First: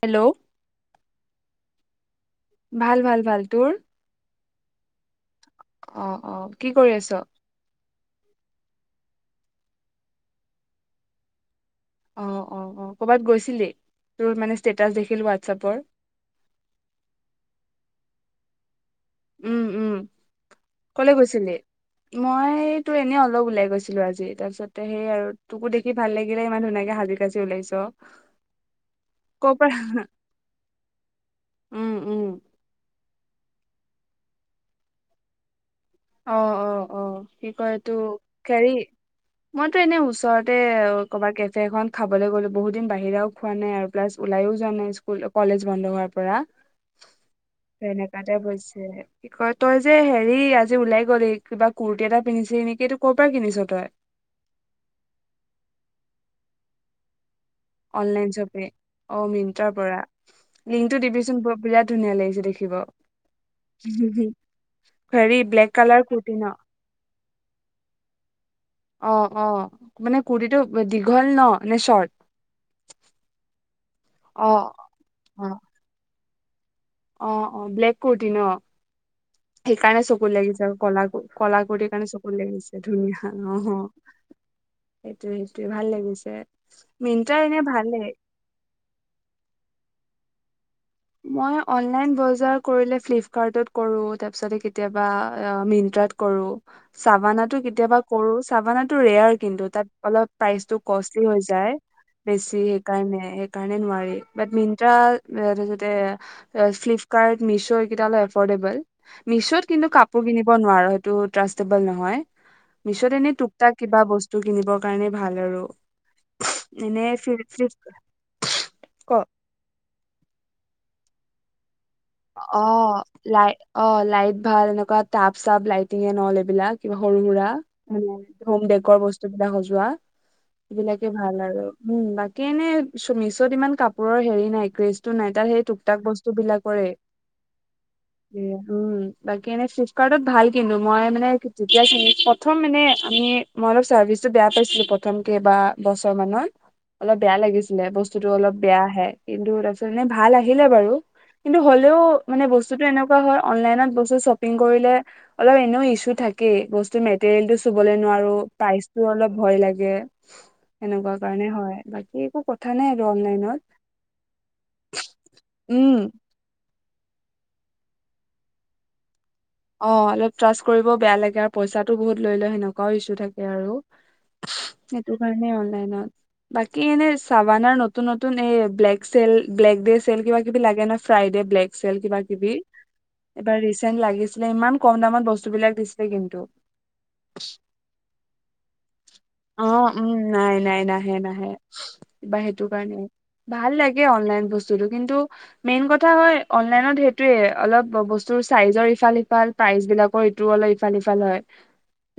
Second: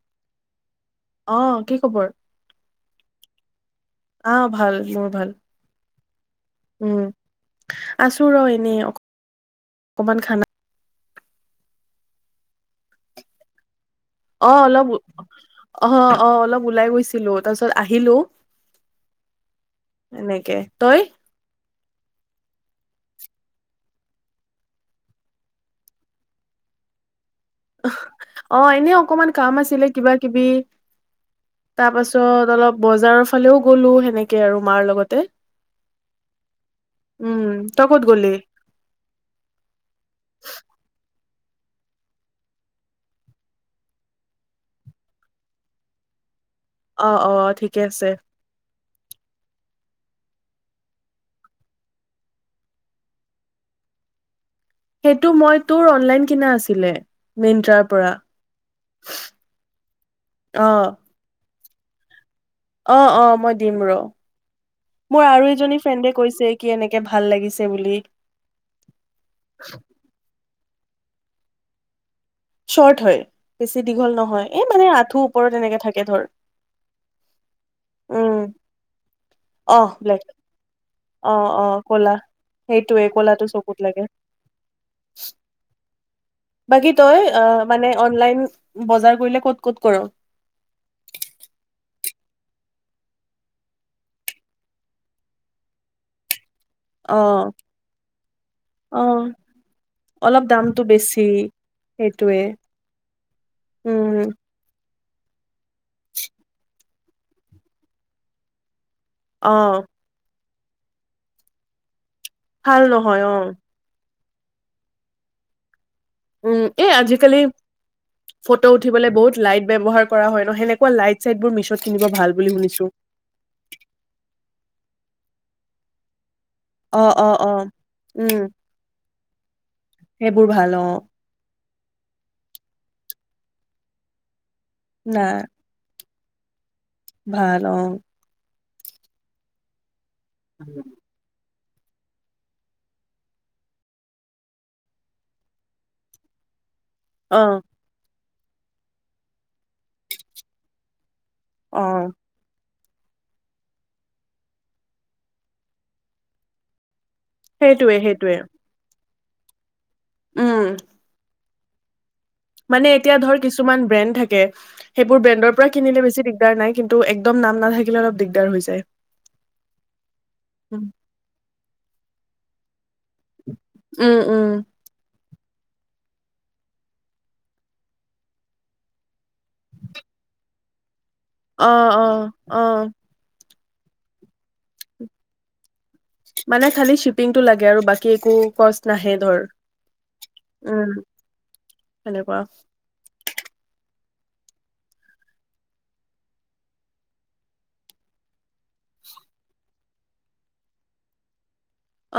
Hello অ কি খবৰ? ভাল ভাল ভাল। তোৰ? অ ভাল মোৰো ভাল। অ অ কি কৰি উম আছ আছো ৰ এনেই অ অকমান খানা অ অ অ কৰ'বাত গৈছিল? অ অলপ অ অ অলপ ওলাই গৈছিলো তাৰপিছত আহিলো। উম উম এনেকে তই। কলে গৈছিলি মই তো এনেই অলপ উওলাই গৈছিলো আজি তাৰপিছতে সেই আৰু তোকো দেখি ভাল লাগিলে ইমান ধুনীয়াকে হাজি। অ এনে অকমান কাম ক' পৰা আছিলে কিবা কিবি উম উম তাৰপাছত অলপ বজাৰৰ ফালেওঁ। গলো সেনেকে আৰু মাৰ লগতে। অ অ অ উম, কি কয় তই ইটো ক'ত গ'লি? হৰি মইতো এনে ওচৰতে। ক'ৰবাত কেফে এখন খাবলৈ গ'লো বহুত দিন বাহিৰাও খোৱা নাই আৰু প্লাছ ওলাইও যোৱা নাই স্কুল কলেজ বন্ধ হোৱাৰ পৰা। অ অ অ ঠিকে আছে। এনেকাতে বৈছে কি কয় তই যে হেৰি আজি। ওলাই গ'ল এই কিবা কুৰ্তি এটা পিন্ধিছে নেকি এইটো ক'ৰ পৰা কিনিছ তই। সেইটো মই তোৰ অনলাইন কিনা আছিলে। মিন্ত্ৰাৰ পৰা অনলাইন শ্বপে অ মিনটাৰ পৰা অ', লিংকটো দিবিচোন ব। বিৰাট ধুনীয়া লাগিছে দেই। অ অ মই দিম ৰ মোৰ হেৰি আৰু ব্লেক এজনী কালাৰ ফ্ৰেণ্ডে কুৰ্তি ন কৈছে কি এনেকে ভাল। ভাল লাগিছে বুলি। অ অ মানে কুৰটিটো। দীঘল ন নে শৰ্ট। শৰ্ট হয় বেছি দীঘল নহয় অ এই মানে আঁঠু অ ওপৰত এনেকে থাকে ধৰ। অ অ ব্লেক কুৰটি ন। উম অহ সেইকাৰণে ব্লেক চকু লাগিছে আৰু কলা অ অ কলাাকুৰ্টিৰ কাৰণে ক'লা চকু লাগিছে সেইটোৱে ধুনীয়া ক'লাটো অ চকুত লাগে সেইটোে সেইটোয়ে ভাল লাগিছে বাকী তই মিট্ৰা অ এনে মানে ভালেই। অনলাইন বজাৰ কৰিলে ক'ত ক'ত কৰ মই অনলাইন বজাৰ কৰিলে ফিল্টাৰটো কৰো তাৰপাছতে কেতিয়াবা মেট্ৰিকত কৰো। অ চাবানাটো কেতিয়াবা কৰো অ চাবানাটো ৰেয়াৰ কিন্তু তাত অলপ প্ৰাচ দামটো বেছি কষ্টল হৈ যায় সেইটোৱে বেছি সেইকাৰণে সেইকাৰণে নোৱাৰি উম বাট। [unintelligible] এ এ ফ্লিপকাৰ্ট মিছ' এইকেইটা লৈ এফৰ্ডেবল। অ মিছত কিন্তু কাপোৰ পিন্ধি। ব নোৱাৰো সেইটো ট্ৰাষ্টবল নহয়। ভাল নহয় মিছত অ এনে টুকটা কিবা বস্তু। টো কিনিবৰ কাৰণেই ভাল আৰু। উম এ এনে আজিকালি ফ্লিপ ফ্লিপ ফটো উঠিবলে ক বহুত লাইট ব্য্ৱহাৰ কৰা হয় ন সেনেকে। Light চাইটবোত miss. অ লাই অ লাইট ভাল এনেকুৱা তাপ। চব লাইটিং এ নহলে। বিলাক অ সৰু অ সুৰা অ উম হম বেকৰ বস্তু। ুা [unintelligible] যোৱা সেইবোৰ ভাল অ এইবিলাকে ভাল আৰু উম বাকী এনে চমি। পিত ইমান কাপোৰৰ হেৰি নাই গ্ৰেচ টো নাই সেই টোকটাক বস্তু বস্তু বিলাকৰে ভাল অঁ উম বাকী এনেই চিপ কাৰ্টত ভাল কিনো মই মানে যেতিয়া প্ৰথম ম আমি মই অলপ চাৰ্ভিচটো বেয়া পাইছিলো প্ৰথম কে বা বছৰ মত অলপ বেয়া অ লাগিছিলে বস্তু বস্তুটো অলপ বেয়া আহে কিন্তু তাৰপিছত এনে ভাল আহিলে বাৰু অ তেওঁৰ মানে বস্তু বস্তুটো এনেকুৱা হয় অনলাইনত বস্তু শ্বপিং কৰিলে অলপ এনেও ইছু থাকেই বস্তু মেটেৰিয়েল টো চুবলৈ সেইটোৱে নোৱাৰো সেইটোৱে প্ৰাইচ তোৰ অলপ ভয় লাগে উম সেনেকুৱা কাৰণে হয় হয় বাকী একো কথা নাই মানে আৰু এতিয়া ধৰ অনলাইনত কিছুমান ব্ৰেণ্ড থাকে সেইবোৰ ব্ৰেণ্ডৰ পৰা উম কিনিলে বেছি দিগদাৰ নাই কিন্তু টো একদম নাম নাথাকিলে অলপ দিগদাৰ হৈ যায় অ অলপ ত্ৰাছ কৰিব উম বেয়া লাগে আৰু পইচাটো বহুত লৈ লয় ন কৰ ইছু থাকে আৰু উম সেইটো পাই নে অনলাইনত বাকি এনে চাবানৰ নতুন নতুন এ ব্লেক চেল ব্লেক চেল কিবা কিবি লাগে ন ফ্ৰাইডে ব্লেক অ চেল অ কিবা কিবি অ এবাৰ ৰিচেণ্ট লাগিছে ইমান কম দামত বস্তু বিলাক দিলে কিন্তু মানে খালি শ্বিপিংটো লাগে আৰু বাকী একো কষ্ট নাহে ধৰ অ উম নাই নাই উম নাহে নাহে কিবা সেনেকুৱা সেইটো কাৰণে ভাল লাগে অনলাইন বস্তুতটো কিন্তু মেইন কথা হয় অনলাইনত সেইটোয়ে অলপ বস্তুৰ চাইজৰ ইফাল সফাল ইফাল প্ৰাইচ বিলাকৰ এইটোও অলপ ইফাল স ইফাল হয়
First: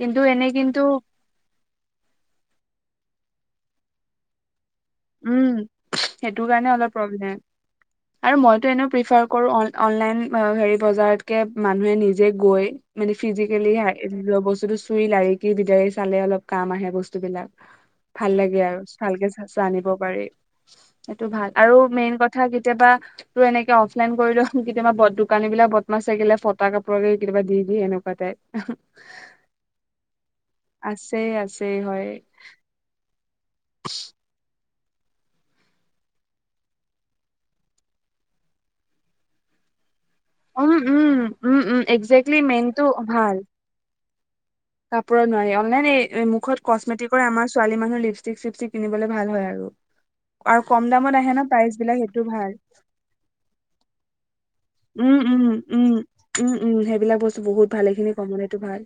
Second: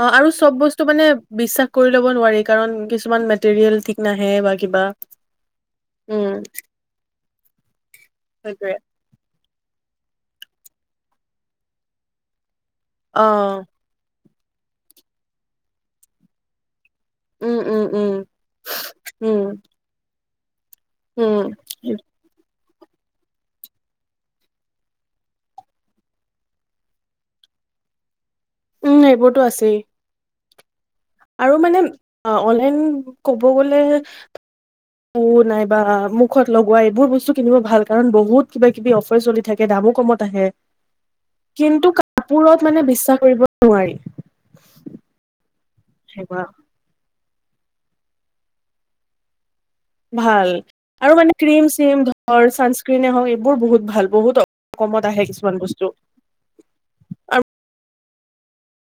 অ আৰু এনে চব কিন্তু বস্তু মানে বিশ্বাস কৰি লব নোৱাৰি কাৰণ কিছুমান মটেৰিয়েল ঠিক নাহে বাকী উম সেইটো কাৰণে অলপ প্ৰব্লেম আৰু মইতো সেইটোৱে এনে প্ৰিফাৰ কৰো আন অনলাইন হেৰি বজাৰতকে মানুহে নিজে গৈ মানে অ ফিজিকেলি হাই বস্তুটো চুই লাৰি কি দিগদাৰি চালে অলপ কাম আহে বস্তু বস্তু উম বিলাক উম উম ভাল লাগে আৰু ভালকে উম চ দিব পাৰি সেইটো উম ভাল আৰু মেইন কথা কি? কেতিয়াবা তোৰ এনেকে অফলাইন কৰিল কেতিয়াবা দোকানী বিলাক বদমা চ গিলে ফটা কাপোৰৰে কেতিাবা দি দি এনেকুৱা টাইপ উম এইবোৰতো আছেই আছে আৰু আছে মানে হয় অনলাইন ক গ'লে প নাইবা মুখত লগোৱা এইবোৰ বস্তু কিনিব ভাল কাৰণ বহুত কিবা কিবি অফাৰ চলি থাকে দামো কমত। থাকে। উম উম উম উম কিন্তু একজেক্টলি কাপোৰত মানে বিশ্বাস কৰিব নোৱাৰি। কাপোৰ নোৱাৰি মানে সেই সেনেকুৱা মুখত কচমেটিক আমাৰ ছোৱালী মানুহ লিপষ্টিক চিপষ্টিক কিনিবলৈ ভাল হয়। আৰু ভাল আৰু কম দামত আৰু আহে মানে ন ক্ৰীম প্ৰাইচ বিলাক চিম সেইটো ধৰ ভাল ছানস্ক্ৰিনে হওক এইবোৰ বহুত ভাল বহুত কমত উম আহে উম কিছুমান বস্তু উম উম উম সেইবিলাক বস্তু আৰু বহুত ভালেখিনি কবলেটো ভাল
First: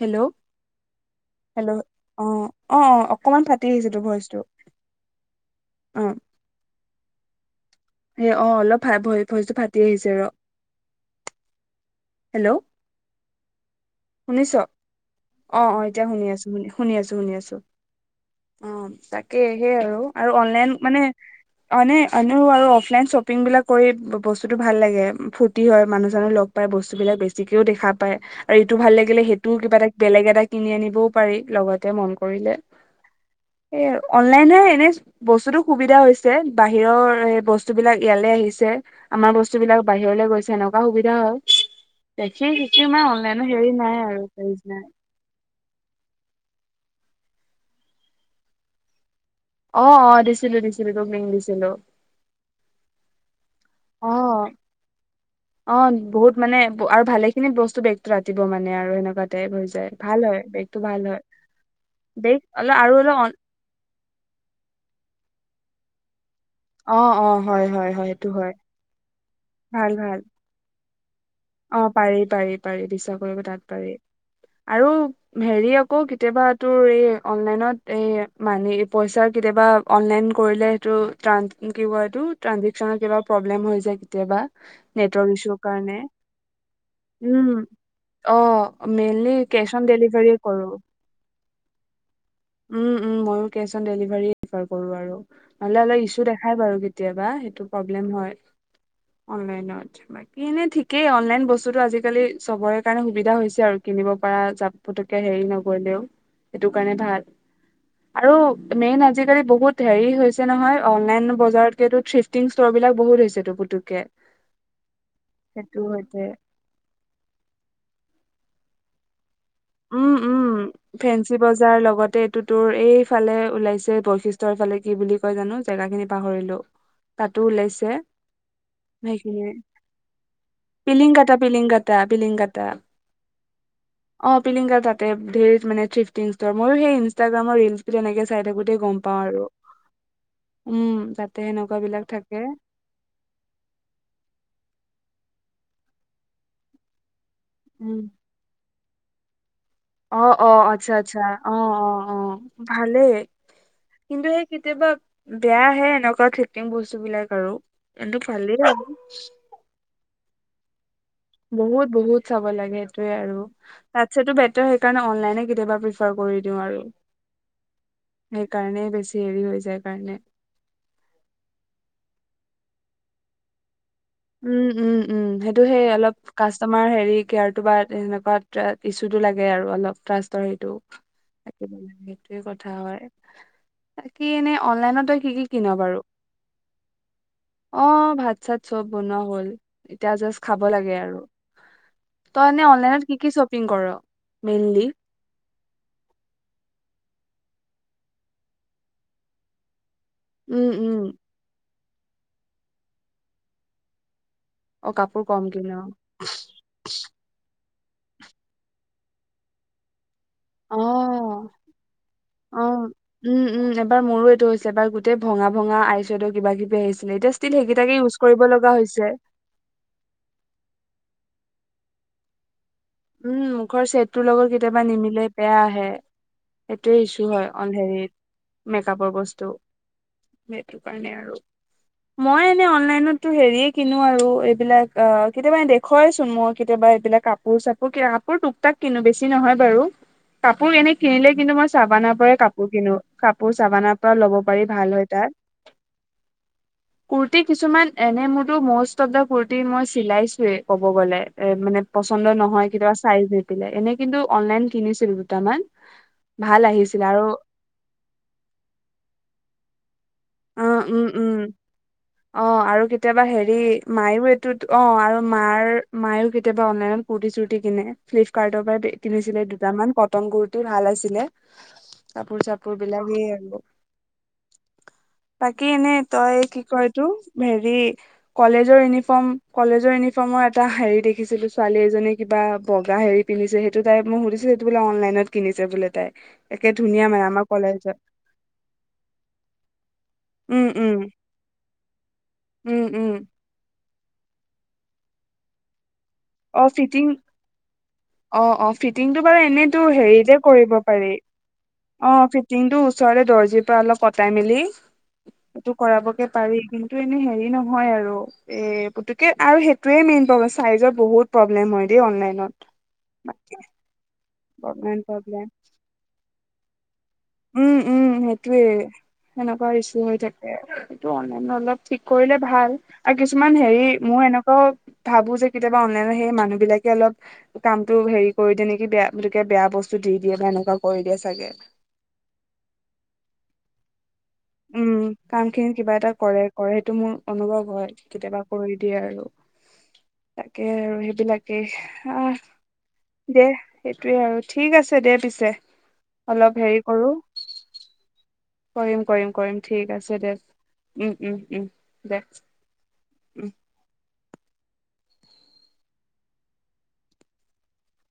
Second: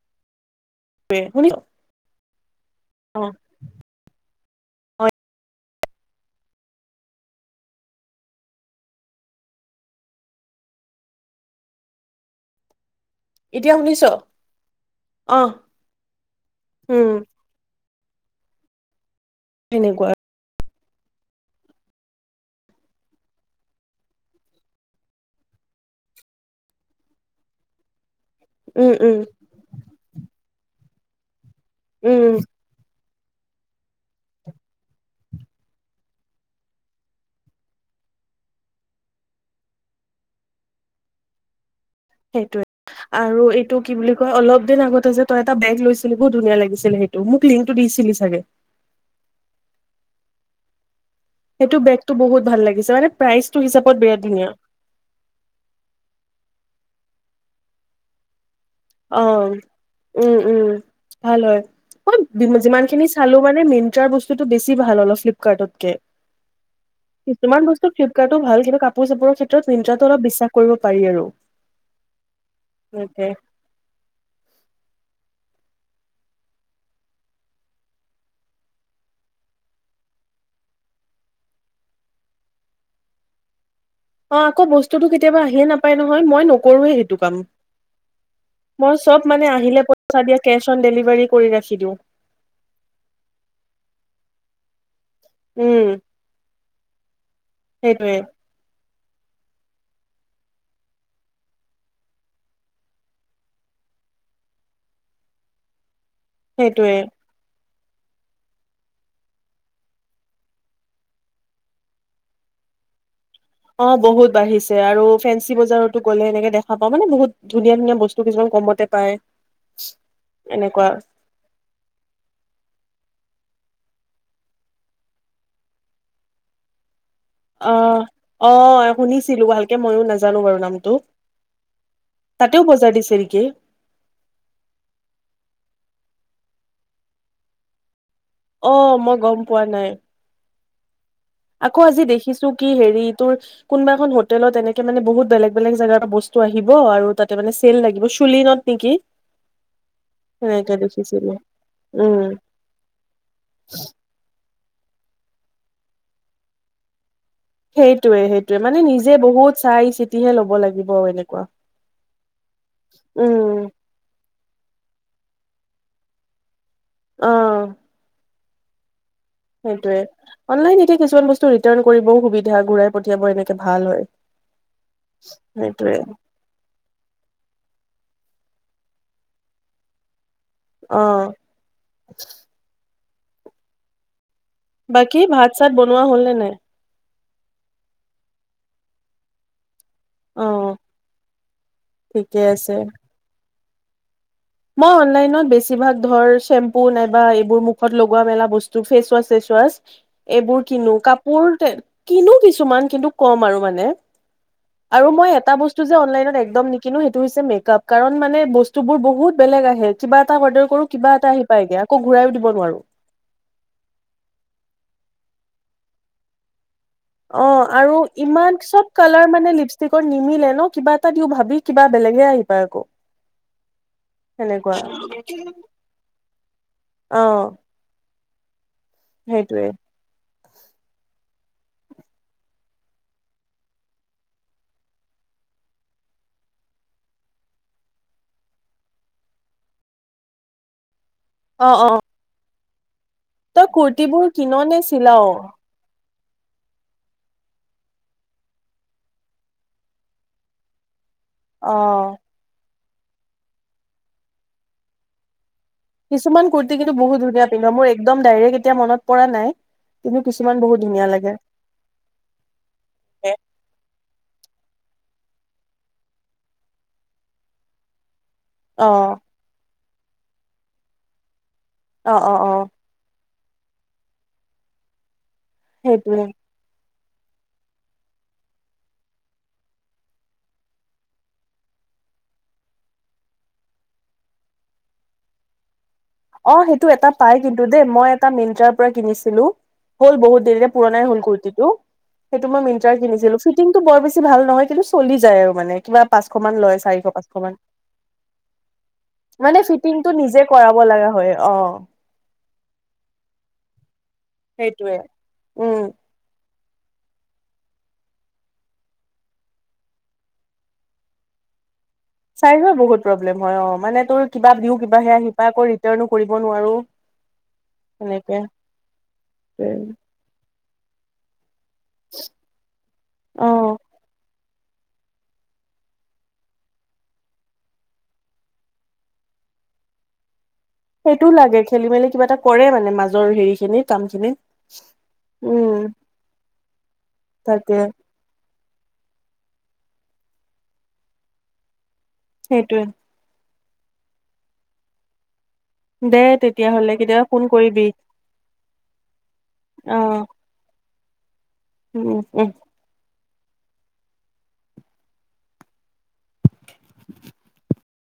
হেল্ল' শুনিছ হেল্ল' অ অ অ অকমান ফাটি আহিছে তো ভইচটো অ অ এই অ অলপ ভাই ভইচজটো ফাটি আহিছে ৰ হেল্ল' শুনিছ অ অ এতিয়া শুনি আছো শুনি শুনি উম আছো শুনি আছো। অ তাক সেয়হে আৰু সেনেকুৱা অনলাইন মানে আনে আনেও আৰু অফলাইন শ্বপিংবিলাক কৰি বস্তুটো ভাল লাগে ফূৰ্তি হয় মানুহজানো লগ পায় বস্তুবিলাক বেছিকেও দেখা পায়। আৰু এইটো ভাল উম উম লাগিলে সেইটোও কিবা এটা বেলেগ এটা কিনি আনি দিবপাৰি লগতে মন উম কৰিলে এ অনলাইনে এনে বস্তুতো সুবিধা হৈছে বাহিৰৰ এ বস্তু বস্তু বিলাক ইয়ালে আহিছে আমাৰ বস্তু বিলাক বাহিৰলে গৈছে এনেকুৱা সুবিধা হয়। দেখি সেইটোয়ে শিকি ইমান অনলাইনৰ আৰু হেৰি এইটো নাই কি বুলি আৰু কয় পেজ অলপ নাই দিন আগতে যে তই এটা বেগ লৈছিলে বহুত ধুনীয়া লাগিছিলে সেইটো মোক লিংকটো দিছিলি চাগে অ অ দিছিলো দিছিলো। তোক লিংক দিছিলো সেইটো বেগতটো বহুত ভাল লাগিছে মানে। প্ৰাইজ অ অ বহুত মানে ভালে খিনি বস্তু বেগতটো আতিব মানে আৰু অ, সেনেকুৱা টাইপ হৈ যায় ভাল উম হয় উম বেগটো ভাল হয়, মই বেগ অলপ আৰু যিমানখিনি অলপ চালো মানে মিন্ট্ৰাৰ বস্তুতটো বেছি ভাল, অলপ ফ্লপ কাটতকে অ অ কিছুমান হয় বস্তু হয় হয় সেইটো ফ্লিপকাৰ্টো হয় ভাল কিবা কাপোৰ চাপোৰৰ ক্ষেত্ৰত ভাল মিন্ত্ৰটো ভাল। অলপ বিশ্বাস কৰিব পাৰি আৰু অ পাৰি পাৰি পাৰি বিশ্বাস সেইটোৱে কৰিব তাত পাৰি। আৰু হেৰি আকৌ কেতিয়াবা তোৰ এই অনলাইনত এই মাহি পইচাৰ কেতিয়াবা অনলাইন কৰিলে সেইটো ট্ৰান‌ কি কয় এইটো ট্ৰানজেকচনত কিবা প্ৰব্লেম হৈ যায়। অ কেতিয়াবা আকৌ বস্তুতো নেটৰ কেতিয়াবা ইছ্যুৰ আহিয়ে নাপায় কাৰণে নহয়। মই নকৰোয়ে সেইটো কাম, উম অ মই চব মেইনলি মানে কেচ আহিলে অন পইচা ডেলিভাৰীয়ে দিয়া কৰো কেচ অন ডেলিভাৰী কৰি ৰাখি দিওঁ উম উম ময়ো কেচ অন ডেলিভাৰীয়ে পিফাৰ কৰো আৰু হলে উম অলে ইছ্যু দেখাই বাৰু কেতিয়াবা টো প্ৰব্লেম সেইটোৱে হয় অনলাইনত বাকী এনে ঠিকেই অনলাইন বস্তুটো আজিকালি চবৰে কাৰণে সুবিধা হৈছে আৰু কিনিব পৰা যা পুতুককে হেৰি নকৰিলেও সেইটো সেইটোৱে কাৰণে ভাল আৰু মেইন আজিকালি বহুত হেৰি হৈছে নহয় অনলাইন বজাৰতকেটো চিফটিং ষ্টৰ বিলাক বহুত হৈছে অ বহুত বাঢ়িছে আৰু ফেঞ্চি সেইটো বজাৰতো সৈতে গ'লে এনেকে দেখা পাও মানে বহুত ধুনীয়া ধুনীয়া বস্তু কিছুমান কমতে পায়। উম উম এনেকুৱা ফেঞ্চি বজাৰ লগতে এইটো তোৰ এইফালে ওলাইছে বৈশিষ্টৰ এফালে কি বুলি কয় জানো জেগা খিনি পাহৰিলো। তাতো অ ওলাইছে অ শুনিছিলো সেইখিনিয়ে ভালকে ময়ো নাজানো বাৰু নামটো পিলিংকাটা পিলিংকাটা পিলিংকাটা তাতেও বজাৰ দিছে নেকি অ পিলিংকা তাতে ধেৰ মানে চিফতিং ষ্টৰ ময়ো সেই ইনষ্টাগ্ৰামৰ ৰিলচ তেনেকে অ মই গম পোৱা নাই। উম তা আকৌ আজি দেখিছো কি হেৰি তোৰ কোনোবা এখন হোটেলত এনেকে মানে বহুত। বেলেগ বেলেগ জেগাত বস্তু আহিব আৰু তা তে মানে চেল উম লাগিব চুলিনত নেকি। অ অ সেনেকে আচ্ছা আচ্ছা দেখিছিলো অ অ অ উম ভালেই কিন্তু এই কেতিয়াবা বেয়াহে এনেকুৱা থ্ৰেটিং বস্তু বিলাক। আৰু। কিন্তু সেইটোয়ে সেইটোয়ে ভালেই মানে আৰু নিজে বহুত চাই চিতিহে লব লাগিব, এনেকে বহুত - বহুত চাব লাগে সেইটোৱে আৰু। উম তাতছেতো বেতাৰ সেইকাৰণে অনলাইন এনে কেতিয়াবা প্ৰিফাৰ কৰি দিওঁ আৰু। সেইকাৰণে বেছি হেৰি হৈ যায় সেইটোৱে। কাৰণে। অনলাইন এতিয়া কিছুমান বস্তু ৰিটাৰ্ণ কৰিবও সুবি ধা। ঘূৰাই পঠিয়াব এনেকে ভাল হয়। উম-উম-উম। সেইটো- সেই সেইটোৱে অলপ কাষ্টমাৰ হেৰি কেয়াৰটো বা সেনেকুৱা ত ইছ্যুতটো লাগে আৰু অলপ ট্ৰা ৰ সেইটো অ থাকিব লাগে। সেইটোৱে কথা হয়। [inaudible] অনলাইনত তই বাকী কি কি কিন ভাত-চাত বাৰু? বনোৱা হ'ল নে নাই? অ' ভাত-চাত চব বনোৱা হ'ল। এতিয়া জাষ্ট অ খাব লাগে আৰু। ঠিকে তই এনে আছে অনলাইনত কি কি শ্ব পিং কৰ? মেইনলি? মই অনলাইনত বেছিভাগ ধৰ চেম্পু নাই বা এইবোৰ মুখত লগোৱা-মেলা বস্তু, ফেচৱাছ-চেচৱাছ এইবোৰ উম, উম। কিনো। কাপোৰ তে কিনো কিছুমান। কিন্তু কম আৰু মানে। অ' আৰু কাপোৰ মই কম এটা কিন বস্তু যে অ', অনলাইনত একদম নিকিনোঁ। সেইটো হৈছে মেক-আপ। কাৰণ মানে বস্তুবোৰ বহুত বেলেগ আহে। কিবা এটা অৰ্ডাৰ কৰোঁ, কিবা এটা আহি পায়গে। আকৌ ঘূৰাইও দিব অ', নোৱাৰোঁ। উম, উম। এবাৰ মোৰো এইটো হৈছে এবাৰ গোটেই ভঙা ভঙা আইশ্বেদো কিবা-কিবি আহি অ'। আৰু ইমান চব কালাৰ মানে লিপষ্টিকৰ নিমিলে ন'? কিবা এটা দিওঁ ভাবি, কিবা বেলেগহে আহি পায় আকৌ। উম, মুখৰ চেটটোৰ লগত সেনেকুৱা কেতিয়াবা নিমিলে। বেয়া আহে। সেইটোৱে ইচ্যু অ' হয় অন- হেৰিত মেক-আপৰ বস্তু। সেইটোৱে। সেইটো কাৰণে আৰু। মই এনে অনলাইনতো হেৰিয়ে কিনো আৰু, এইবিলাক অ' কেতিয়াবা দেখুৱাইচোন মই, কেতিয়াবা এইবিলাক কাপোৰ-চা বোৰ কিনা কাপোৰ টুকটাক কিনো। বেছি নহয় বাৰু। কাপোৰ এনে কিনিলে কিন্তু মই অ', অ'। চাবানাৰ পৰাই কাপ বোৰ কিনো। কাপোৰ তই চাবানাৰ পৰা কুৰ্তিবোৰ ল'ব কিন পাৰি। নে ভাল হয় চিলাও? তাত। কুৰ্তি কিছুমান এনে মোৰতো মষ্ট অফ দা কুৰ্তি মই চিলাইছোৱে, ক'ব গ'লে। এ মানে অ' পচন্দ নহয়। কেতিয়াবা চাইজ নিমিলে এনে কিন্তু অনলাইন কিনিছিলো দুটামান কিছুমান ভাল কুৰ্তি কিন্তু আহিছিলে বহুত আৰু ধুনীয়া পিন্ধ মোৰ একদম ডাইৰেক্ট এতিয়া মনত পৰা নাই কিন্তু কিছুমান বহুত উম ধুনীয়া উম লাগে। উম অ আৰু কেতিয়াবা হেৰি মায়ো ত অ আৰু মাৰ মায়ও কেতিয়াবা অনলাইনত কূুৰ্তি চূুৰ্তি কিনে ফ্লিপকাৰ্টৰ পৰা অ', কন্ধিছিলে দুটামান কটন কুুৰ্তি ভাল আছিলে অ', কাপোৰ অ', অ' চাপোৰ বিলাকে ক বাকী এনেই সেইটোৱে। তই কি কৰি টো হেৰি কলেজৰ ইউনিফৰ্ম কলেজৰ ইউনিফৰ্মৰ এটা হেৰি দেখিছিলো ছোৱালী এজনে কিবা বগা হেৰি পিন্ধিছে সেইটো তাই মোক সুধিছে সেইটো বোলে অনলাইনত কিনিছে বোলে তাই অ একে সেইটো ধুনীয়া এটা মানে পাই আমাৰ কিন্তু দেই কলেজত মই এটা মিন্ট্ৰাৰ পৰা কিনিছিলো হ'ল বহুত উম এতিয়া উম পুৰণাই হল কুৰটি তো সেইটো মই উম মিন্তা উম কিনিছিলোঁ, ফিটিং বৰ বেছি ভাল নহয় কিন্তু চলি যায় আৰু মানে কিবা পাঁচশ মান অ লয় চাৰিশ ফিটিং পাঁচশ মান অ অ ফিটিংটো বাৰু মানে এনেইতো ফিটিংটো হেৰিতে নিজে কৰিব কৰাব লগা পাৰি হয় অ অ ফিটিং টো ওচৰে দৰ্জিৰ পৰা অলপ কটাই সেইটোয়ে সেইটো উম কৰাবকে পাৰি মোৰতো এনে হেৰি নহয় আৰু এ পুতুকে আৰু সেইটোয়ে মেইন প্ৰবলেম চাইজৰ বহুত প্ৰবলেম হয় দেই অনলাইনত চাইদ ৰ বহুত প্ৰব্লেম হয় অ মানে তোৰ কিবা দিও প্ৰব্লেম কিবাহে আহি পায় প্ৰব্লেম আকৌ ৰিটাৰ্নো কৰিব নোৱাৰো উম উম সেনেকে সেইটোয়ে সেনেকুৱা ৰিছু হৈ থাকে এইটো অনলাইন অলপ ঠিক কৰিলে ভাল আৰু অ কিছুমান হেৰি মোৰ এনেকা ত ভাবো যে কেতিয়াবা অনলাইন সেই মানুহ বিলাকে অলপ কামটো হেৰি কৰি দে নেকি বেয়া তেতিয়া বেয়া বস্তু দি দিয়ে বা ন সেইটোও লাগে খেলি মেলি কিবা এটা কৰে মানে মাজৰ হেৰি খিনি কাম খিনি উম কাম উম খিনি কিবা এটা কৰে কৰে সেইটো মোৰ অনুভৱ তাকে হয় কেতিয়াবা কৰি দিয়ে আৰু তাকে আৰু সেইবিলাকে অ সেইটোয়ে দে সেইটোৱে আৰু ঠিক আছে দে পিছে দে অলপ হেৰি তেতিয়াহ'লে কৰো কেতিয়াবা ফোন কৰিবি কৰিম কৰিম কৰিম ঠিক অ আছে দে উম উম উম দে উম